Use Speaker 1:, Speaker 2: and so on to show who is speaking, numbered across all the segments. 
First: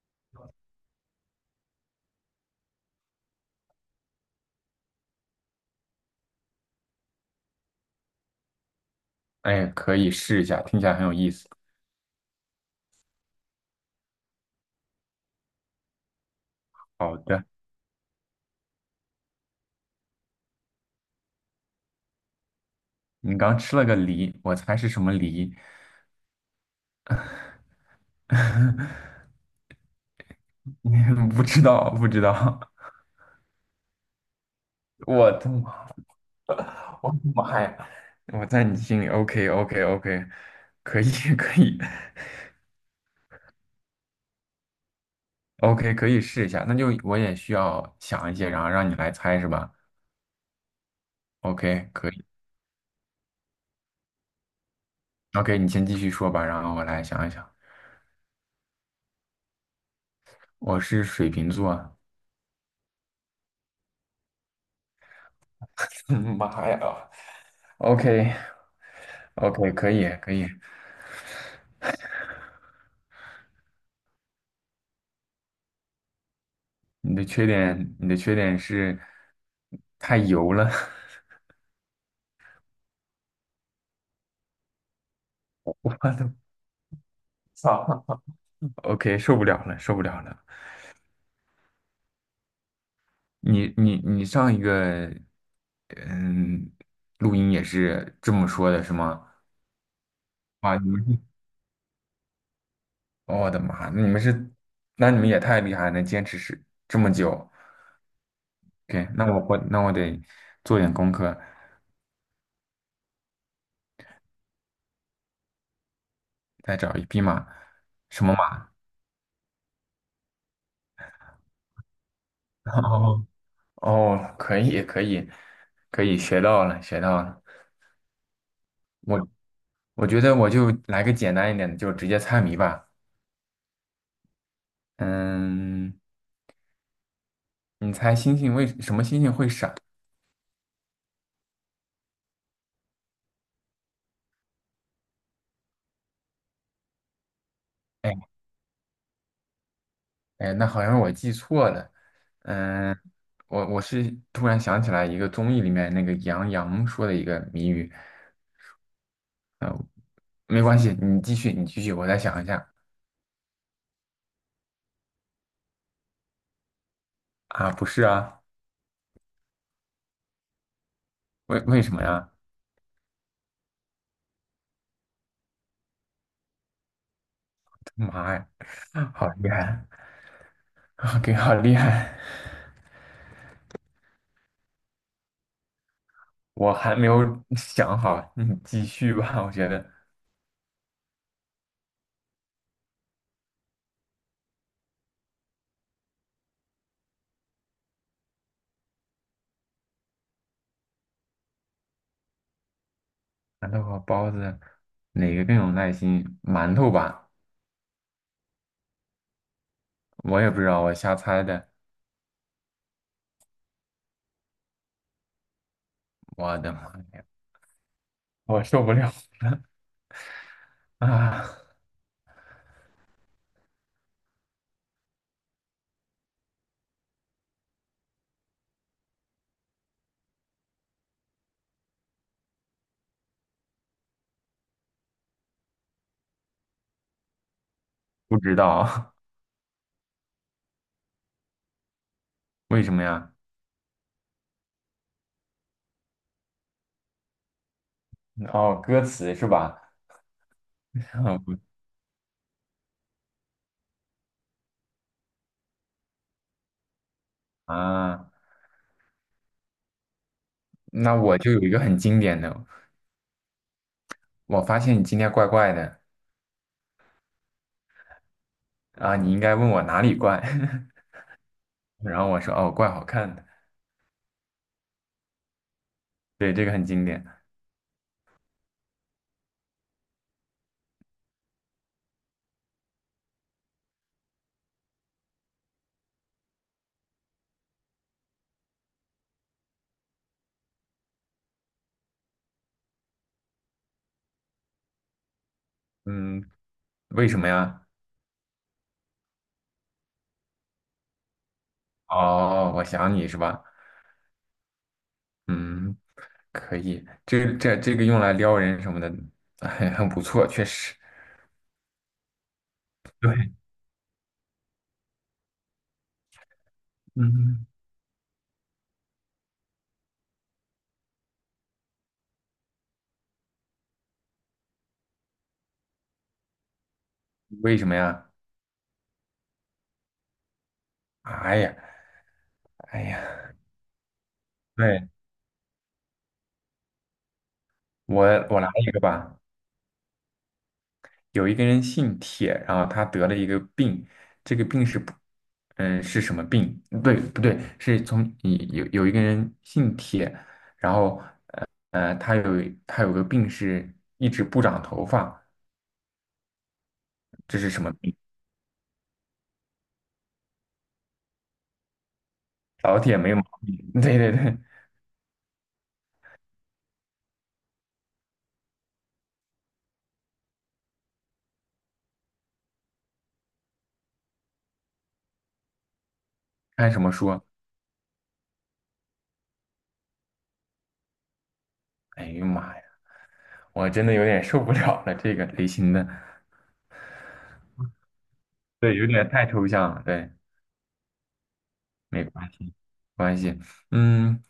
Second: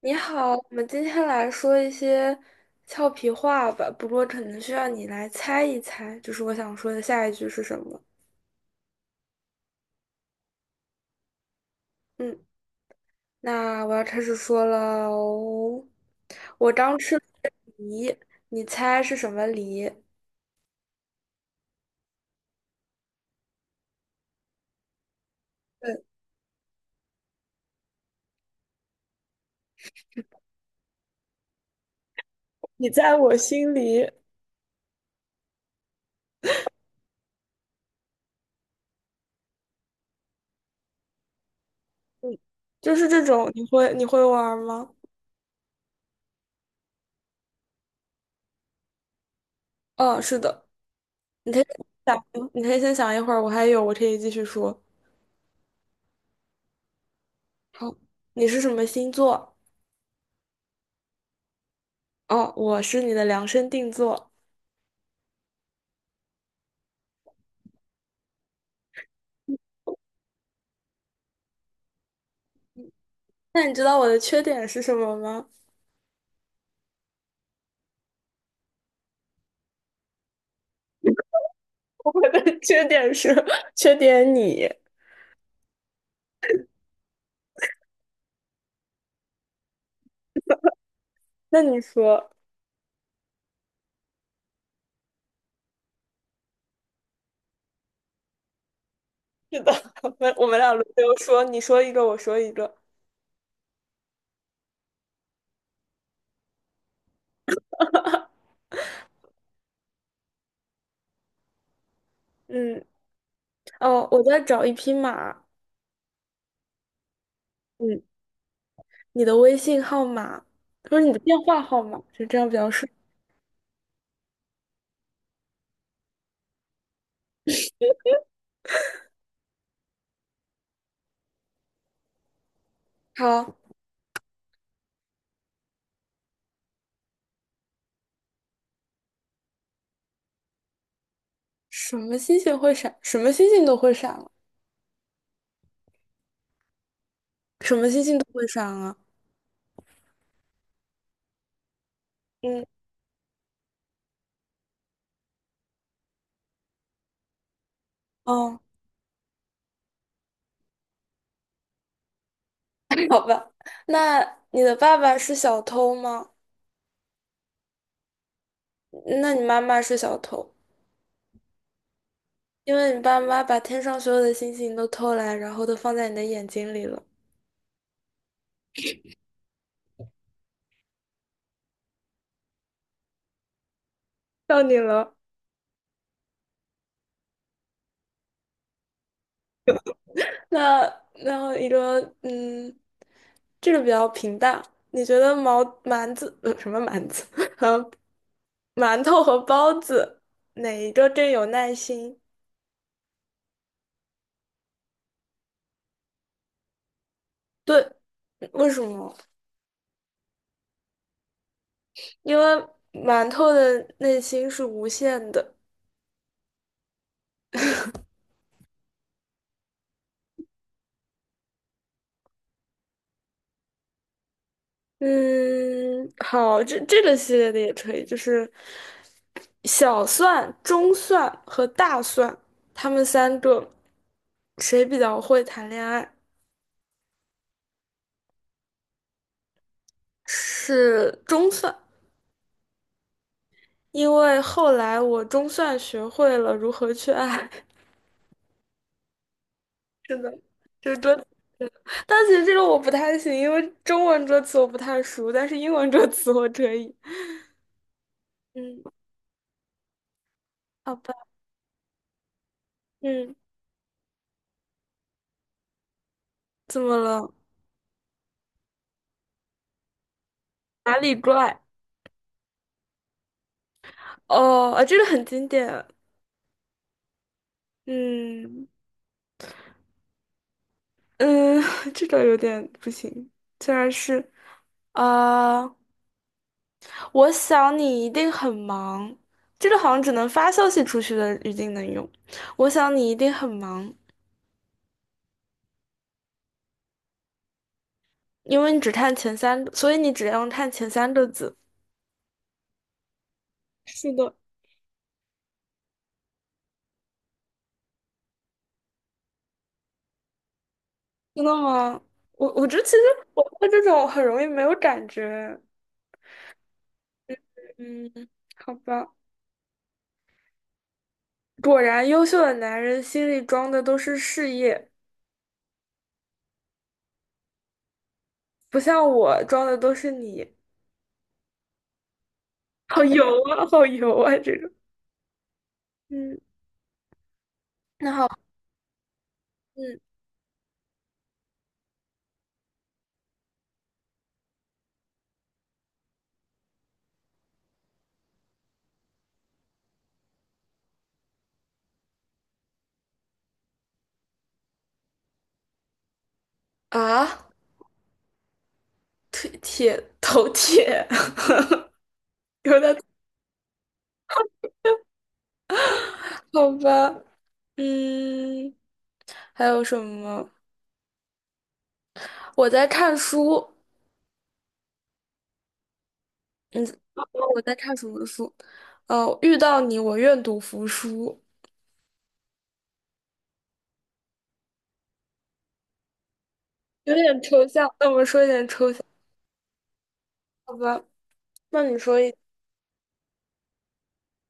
Speaker 1: 你好，我们今天来说一些俏皮话吧，不过可能需要你来猜一猜，就是我想说的下一句是什么。
Speaker 2: 哎，可以试一下，听起来很有意思。
Speaker 1: 嗯，那我要开始说了哦。我刚吃
Speaker 2: 好
Speaker 1: 了
Speaker 2: 的，
Speaker 1: 梨，你猜是什么梨？
Speaker 2: 你刚吃了个梨，我猜是什么梨？
Speaker 1: 对，
Speaker 2: 不知道，不知道。
Speaker 1: 你在我心里，
Speaker 2: 我的妈，我的妈呀！我在你心里，OK OK OK，可以可以
Speaker 1: 就是这种，你会玩吗？
Speaker 2: ，OK 可以试一下。那就我也需要想一些，然后让你来猜是吧
Speaker 1: 嗯，是的，你可以
Speaker 2: ？OK 可以
Speaker 1: 你可以先想一会儿，我还有，我可以继续说。
Speaker 2: ，OK 你先继续说吧，然后我来想一想。
Speaker 1: 好，你是什么星座？
Speaker 2: 我是水瓶座。
Speaker 1: 哦，我是你的量身定做。
Speaker 2: 妈呀！OK OK 可以可以。
Speaker 1: 那你知道我的缺点是什么吗？
Speaker 2: 你的缺点，你的缺点是太油了。
Speaker 1: 我的缺点是 缺点你。
Speaker 2: 我的操 OK，受不了了，受不了了。
Speaker 1: 那你说，
Speaker 2: 你上一个嗯录音也是这么说的，是吗？
Speaker 1: 是的，我们俩
Speaker 2: 啊，
Speaker 1: 轮
Speaker 2: 你们
Speaker 1: 流
Speaker 2: 是，
Speaker 1: 说，你说一个，我说一个。
Speaker 2: 我的妈，那你们是，那你们也太厉害了，能坚持是这么久。OK，那那我得做点功课，
Speaker 1: 嗯，哦，我在找一匹马。
Speaker 2: 再找一匹马，
Speaker 1: 嗯，
Speaker 2: 什么马？
Speaker 1: 你的微信号码，不是你的电话号码，就这样比 较顺。
Speaker 2: 哦哦，可以可以可以，学到了学到了。我。我觉得我就来个简单一点的，就直接猜谜吧。
Speaker 1: 好，
Speaker 2: 嗯，你猜星星为什么星星会闪？
Speaker 1: 什么星星会闪？什么星星都会闪了，什么星
Speaker 2: 哎
Speaker 1: 星都会闪啊？
Speaker 2: 哎，那好像是我记错了。
Speaker 1: 嗯，
Speaker 2: 嗯，我是突然想起来一个综艺里面那个杨洋说的一个谜语。
Speaker 1: 哦，
Speaker 2: 嗯，没关系，你继续，你继续，我再想一下。
Speaker 1: 好吧。那你的爸爸是小偷吗？
Speaker 2: 啊，不是啊，
Speaker 1: 那你妈妈是小偷？
Speaker 2: 为什么呀？
Speaker 1: 因为你爸妈把天上所有的星星都偷来，然后都放在你的眼睛里了。
Speaker 2: 妈呀，好厉害，给好厉害！
Speaker 1: 到你了。
Speaker 2: 我还没有想好，你继续吧，我觉得。
Speaker 1: 那然后一个，这个比较平淡。你觉得毛馒子呃什么馒子 和馒头和包子哪一个更有耐心？
Speaker 2: 馒头和包子哪个更有耐心？馒头吧，
Speaker 1: 对，为什么？
Speaker 2: 我也不知道，我瞎猜的。
Speaker 1: 因为馒头的内心是无限的。
Speaker 2: 我的妈呀，我受不了啊！
Speaker 1: 嗯，好，这个系列的也可以，就是小蒜、中蒜和大蒜，他们三个谁比较会谈恋爱？
Speaker 2: 不知道
Speaker 1: 是中蒜，
Speaker 2: 为什么呀？
Speaker 1: 因为后来我中蒜学会了如何去爱。
Speaker 2: 哦，歌词是吧？
Speaker 1: 真的，这歌词，
Speaker 2: 哦不
Speaker 1: 但其实这个我不太行，因为中文歌词我不太熟，但是英文歌词我可以。
Speaker 2: 啊，
Speaker 1: 嗯，好吧。
Speaker 2: 那我就有一个很经典的，
Speaker 1: 嗯，
Speaker 2: 我发现你今天怪怪的
Speaker 1: 怎么了？
Speaker 2: 啊，你应该问我哪里怪，
Speaker 1: 哪里怪？
Speaker 2: 然后我说哦，怪好看的，
Speaker 1: 哦，啊，这个很经典。
Speaker 2: 对，这个很经典。
Speaker 1: 嗯嗯，这个有点不行。竟然是，啊、我想你一定很忙。这个好像只能发消息出去的语境能用。我想你一定很忙，
Speaker 2: 嗯，为什么呀？
Speaker 1: 因为你只看前三个，所以你只要看前三个字。
Speaker 2: 哦，我想你是吧？
Speaker 1: 是的，
Speaker 2: 嗯，可以，这个用来撩人什么的，很不错，确实。
Speaker 1: 真的吗？我觉得其实我
Speaker 2: 对，
Speaker 1: 对这种很容易没有感觉。
Speaker 2: 嗯，
Speaker 1: 嗯，好吧。果然，优秀的男人心里装的都是事业，
Speaker 2: 为什么呀？
Speaker 1: 不像我装的都是你。
Speaker 2: 哎呀，哎
Speaker 1: 好油
Speaker 2: 呀，
Speaker 1: 啊，好油啊，这种。
Speaker 2: 对，
Speaker 1: 嗯，那
Speaker 2: 我
Speaker 1: 好，
Speaker 2: 我来一个吧。
Speaker 1: 嗯
Speaker 2: 有一个人姓铁，然后他得了一个病，这个病是不，嗯，是什么病？对，不对，是从有一个人姓铁，然后他有个病是一直不长头发，
Speaker 1: 啊，
Speaker 2: 这是什么病？
Speaker 1: 腿铁头铁，有点
Speaker 2: 老铁没毛病。对对对，
Speaker 1: 好吧。嗯，还有什么？我在看书。嗯，
Speaker 2: 看什么书啊？
Speaker 1: 我在看什么书？遇到你，我愿赌服输。
Speaker 2: 哎呀妈！呀！我真的有点受不了了，这个类型的，
Speaker 1: 有点抽象，那我们说一点抽
Speaker 2: 对，
Speaker 1: 象，
Speaker 2: 有点太抽象了，对，
Speaker 1: 好吧？那你说
Speaker 2: 没
Speaker 1: 一
Speaker 2: 关系，没关系，嗯，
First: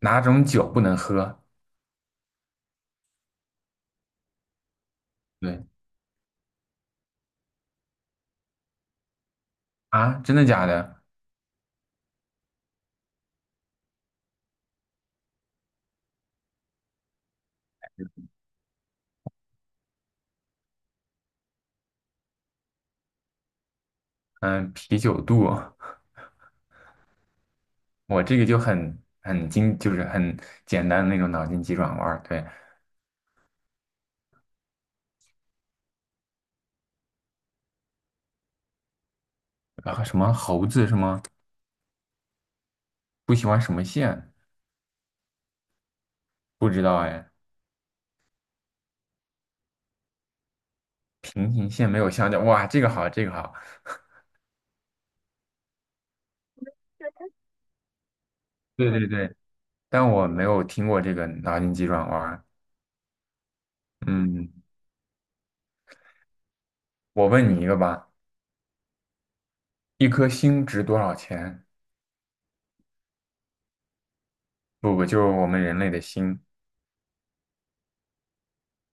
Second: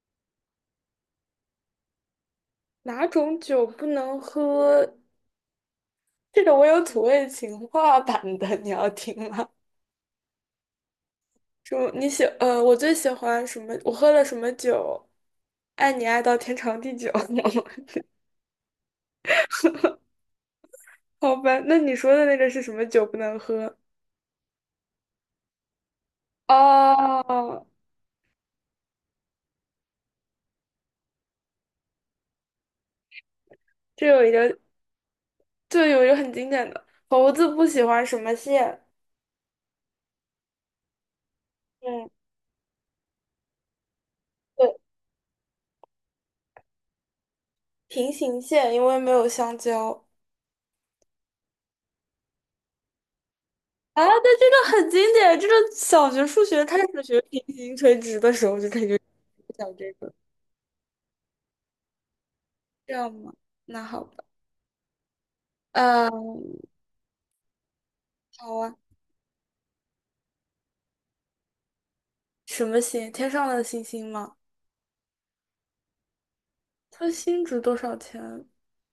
Speaker 2: 哪种酒不能喝？
Speaker 1: 哪种酒不能喝？
Speaker 2: 对
Speaker 1: 这个我有土味情话版的，你要听吗？
Speaker 2: 啊，真的假的？
Speaker 1: 就你喜呃，我最喜欢什么？我喝了什么酒？爱你爱到天长地久。好吧，那你说的那个是什么酒不能喝？
Speaker 2: 嗯，啤酒肚，
Speaker 1: 哦，
Speaker 2: 我这个就很很精，就是很简单的那种脑筋急转弯儿，对，
Speaker 1: 这有一个，这有一个很经典的，猴子不喜欢什么线？
Speaker 2: 然后什么猴子什么
Speaker 1: 嗯，
Speaker 2: 不喜欢什么线？
Speaker 1: 对，
Speaker 2: 不知道哎，
Speaker 1: 平行线，因为没有香蕉。
Speaker 2: 平行线没有相交，哇，这个好，这个好，
Speaker 1: 啊，那这个很经典，这个小学数学开始学平行垂直的时候就感
Speaker 2: 对
Speaker 1: 觉
Speaker 2: 对对，
Speaker 1: 讲这
Speaker 2: 但
Speaker 1: 个，
Speaker 2: 我没有听过这个脑筋急转弯儿
Speaker 1: 这样吗？那好吧，
Speaker 2: 嗯，
Speaker 1: 嗯，
Speaker 2: 我问你一个吧。
Speaker 1: 好啊，
Speaker 2: 一颗星值多少钱？
Speaker 1: 什么星？天上的星星吗？
Speaker 2: 不不，就是我们人类的心
Speaker 1: 它新值多少钱？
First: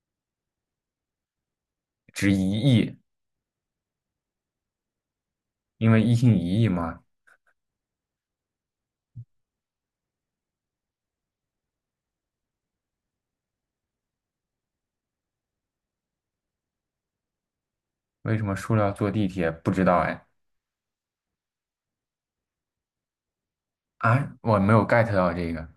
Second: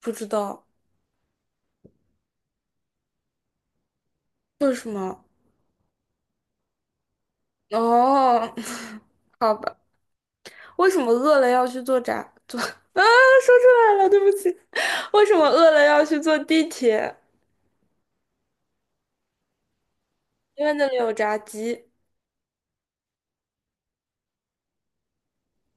Speaker 1: 不知道，
Speaker 2: 值一亿，
Speaker 1: 为什么？
Speaker 2: 因为一星一亿嘛。
Speaker 1: 哦，好吧，为什么饿了要去坐 啊，说出来了，对不起。为什么饿了要去坐地铁？
Speaker 2: 为什么塑料坐地铁？不知道哎。
Speaker 1: 因为那里有炸鸡
Speaker 2: 啊，我没有 get 到这个。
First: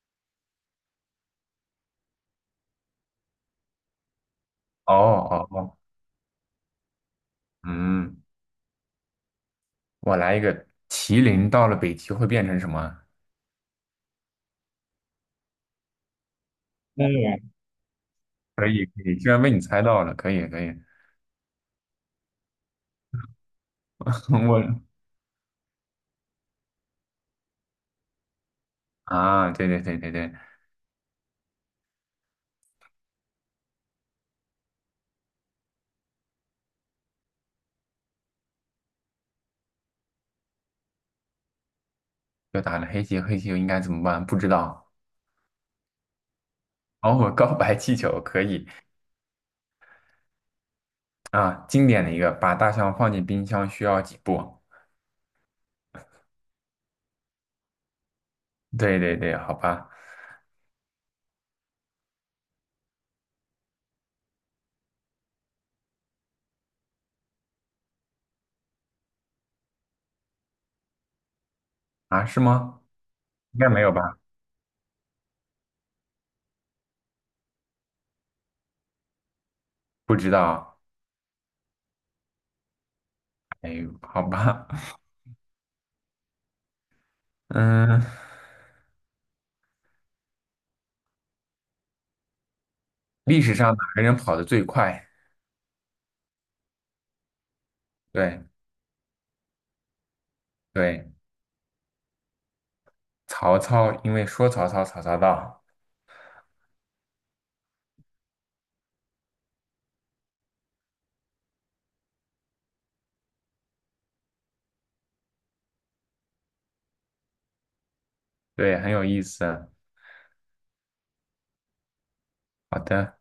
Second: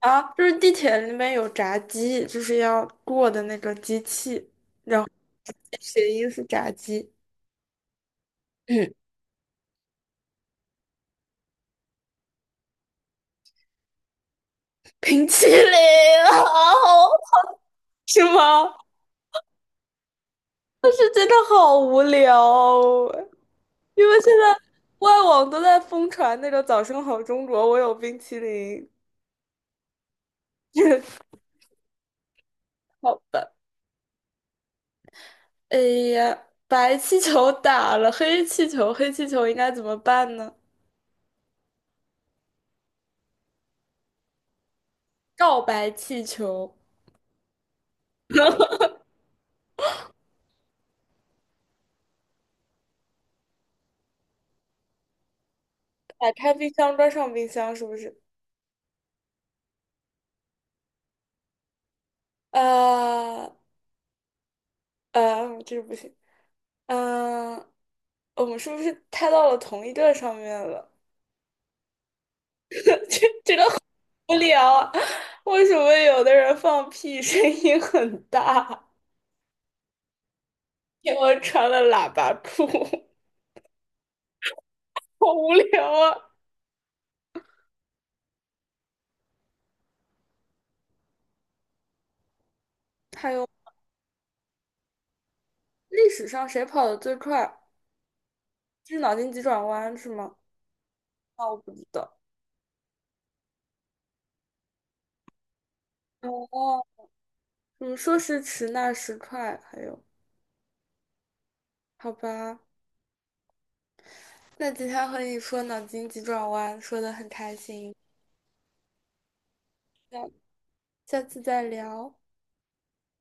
Speaker 1: 啊，就是地铁里面有炸鸡，就是要过的那个机器，
Speaker 2: 哦哦哦，
Speaker 1: 谐音是炸鸡。
Speaker 2: 嗯，
Speaker 1: 嗯，
Speaker 2: 我来一个，麒麟到了北极会变成什么？
Speaker 1: 冰淇淋啊，
Speaker 2: 嗯
Speaker 1: 是
Speaker 2: 可
Speaker 1: 吗？
Speaker 2: 以可以，居然被你猜到了，可以可以。
Speaker 1: 但是真的好无聊哦，因为 现在
Speaker 2: 我
Speaker 1: 外网都在疯传那个"早上好，中国"，我有冰淇淋。
Speaker 2: 啊，对对对对对，
Speaker 1: 好吧，哎呀，白气球打了黑气球，黑气球应该怎么办呢？
Speaker 2: 又打了黑棋，黑棋又应该怎么办？不知道。
Speaker 1: 告白气球，
Speaker 2: 哦，我告白气球可以啊，经典的一个，把大象放进冰箱需要几步？
Speaker 1: 打开冰箱，关上冰箱，是不是？
Speaker 2: 对对对，好吧，
Speaker 1: 呃这个不行。嗯、我们是不是太到了同一个上面了？
Speaker 2: 啊，是吗？
Speaker 1: 这这
Speaker 2: 应
Speaker 1: 个
Speaker 2: 该没有吧？
Speaker 1: 无聊，为什么有的人放屁声音很大？
Speaker 2: 不知道，
Speaker 1: 因为穿了喇叭裤，
Speaker 2: 哎呦，好吧，
Speaker 1: 好无聊啊！
Speaker 2: 嗯，
Speaker 1: 还
Speaker 2: 历
Speaker 1: 有
Speaker 2: 史上哪个人跑得最快？
Speaker 1: 历史上谁跑得最快？
Speaker 2: 对
Speaker 1: 这是脑筋急转弯是吗？
Speaker 2: 对，
Speaker 1: 啊，我不知道。
Speaker 2: 曹操，因为说曹操，曹操到，
Speaker 1: 哦，说时迟，那时快。还有，好吧，那今天和你说脑筋急转弯，说的很开心，
Speaker 2: 对，很有意思。
Speaker 1: 下下次再聊。
Speaker 2: 好的。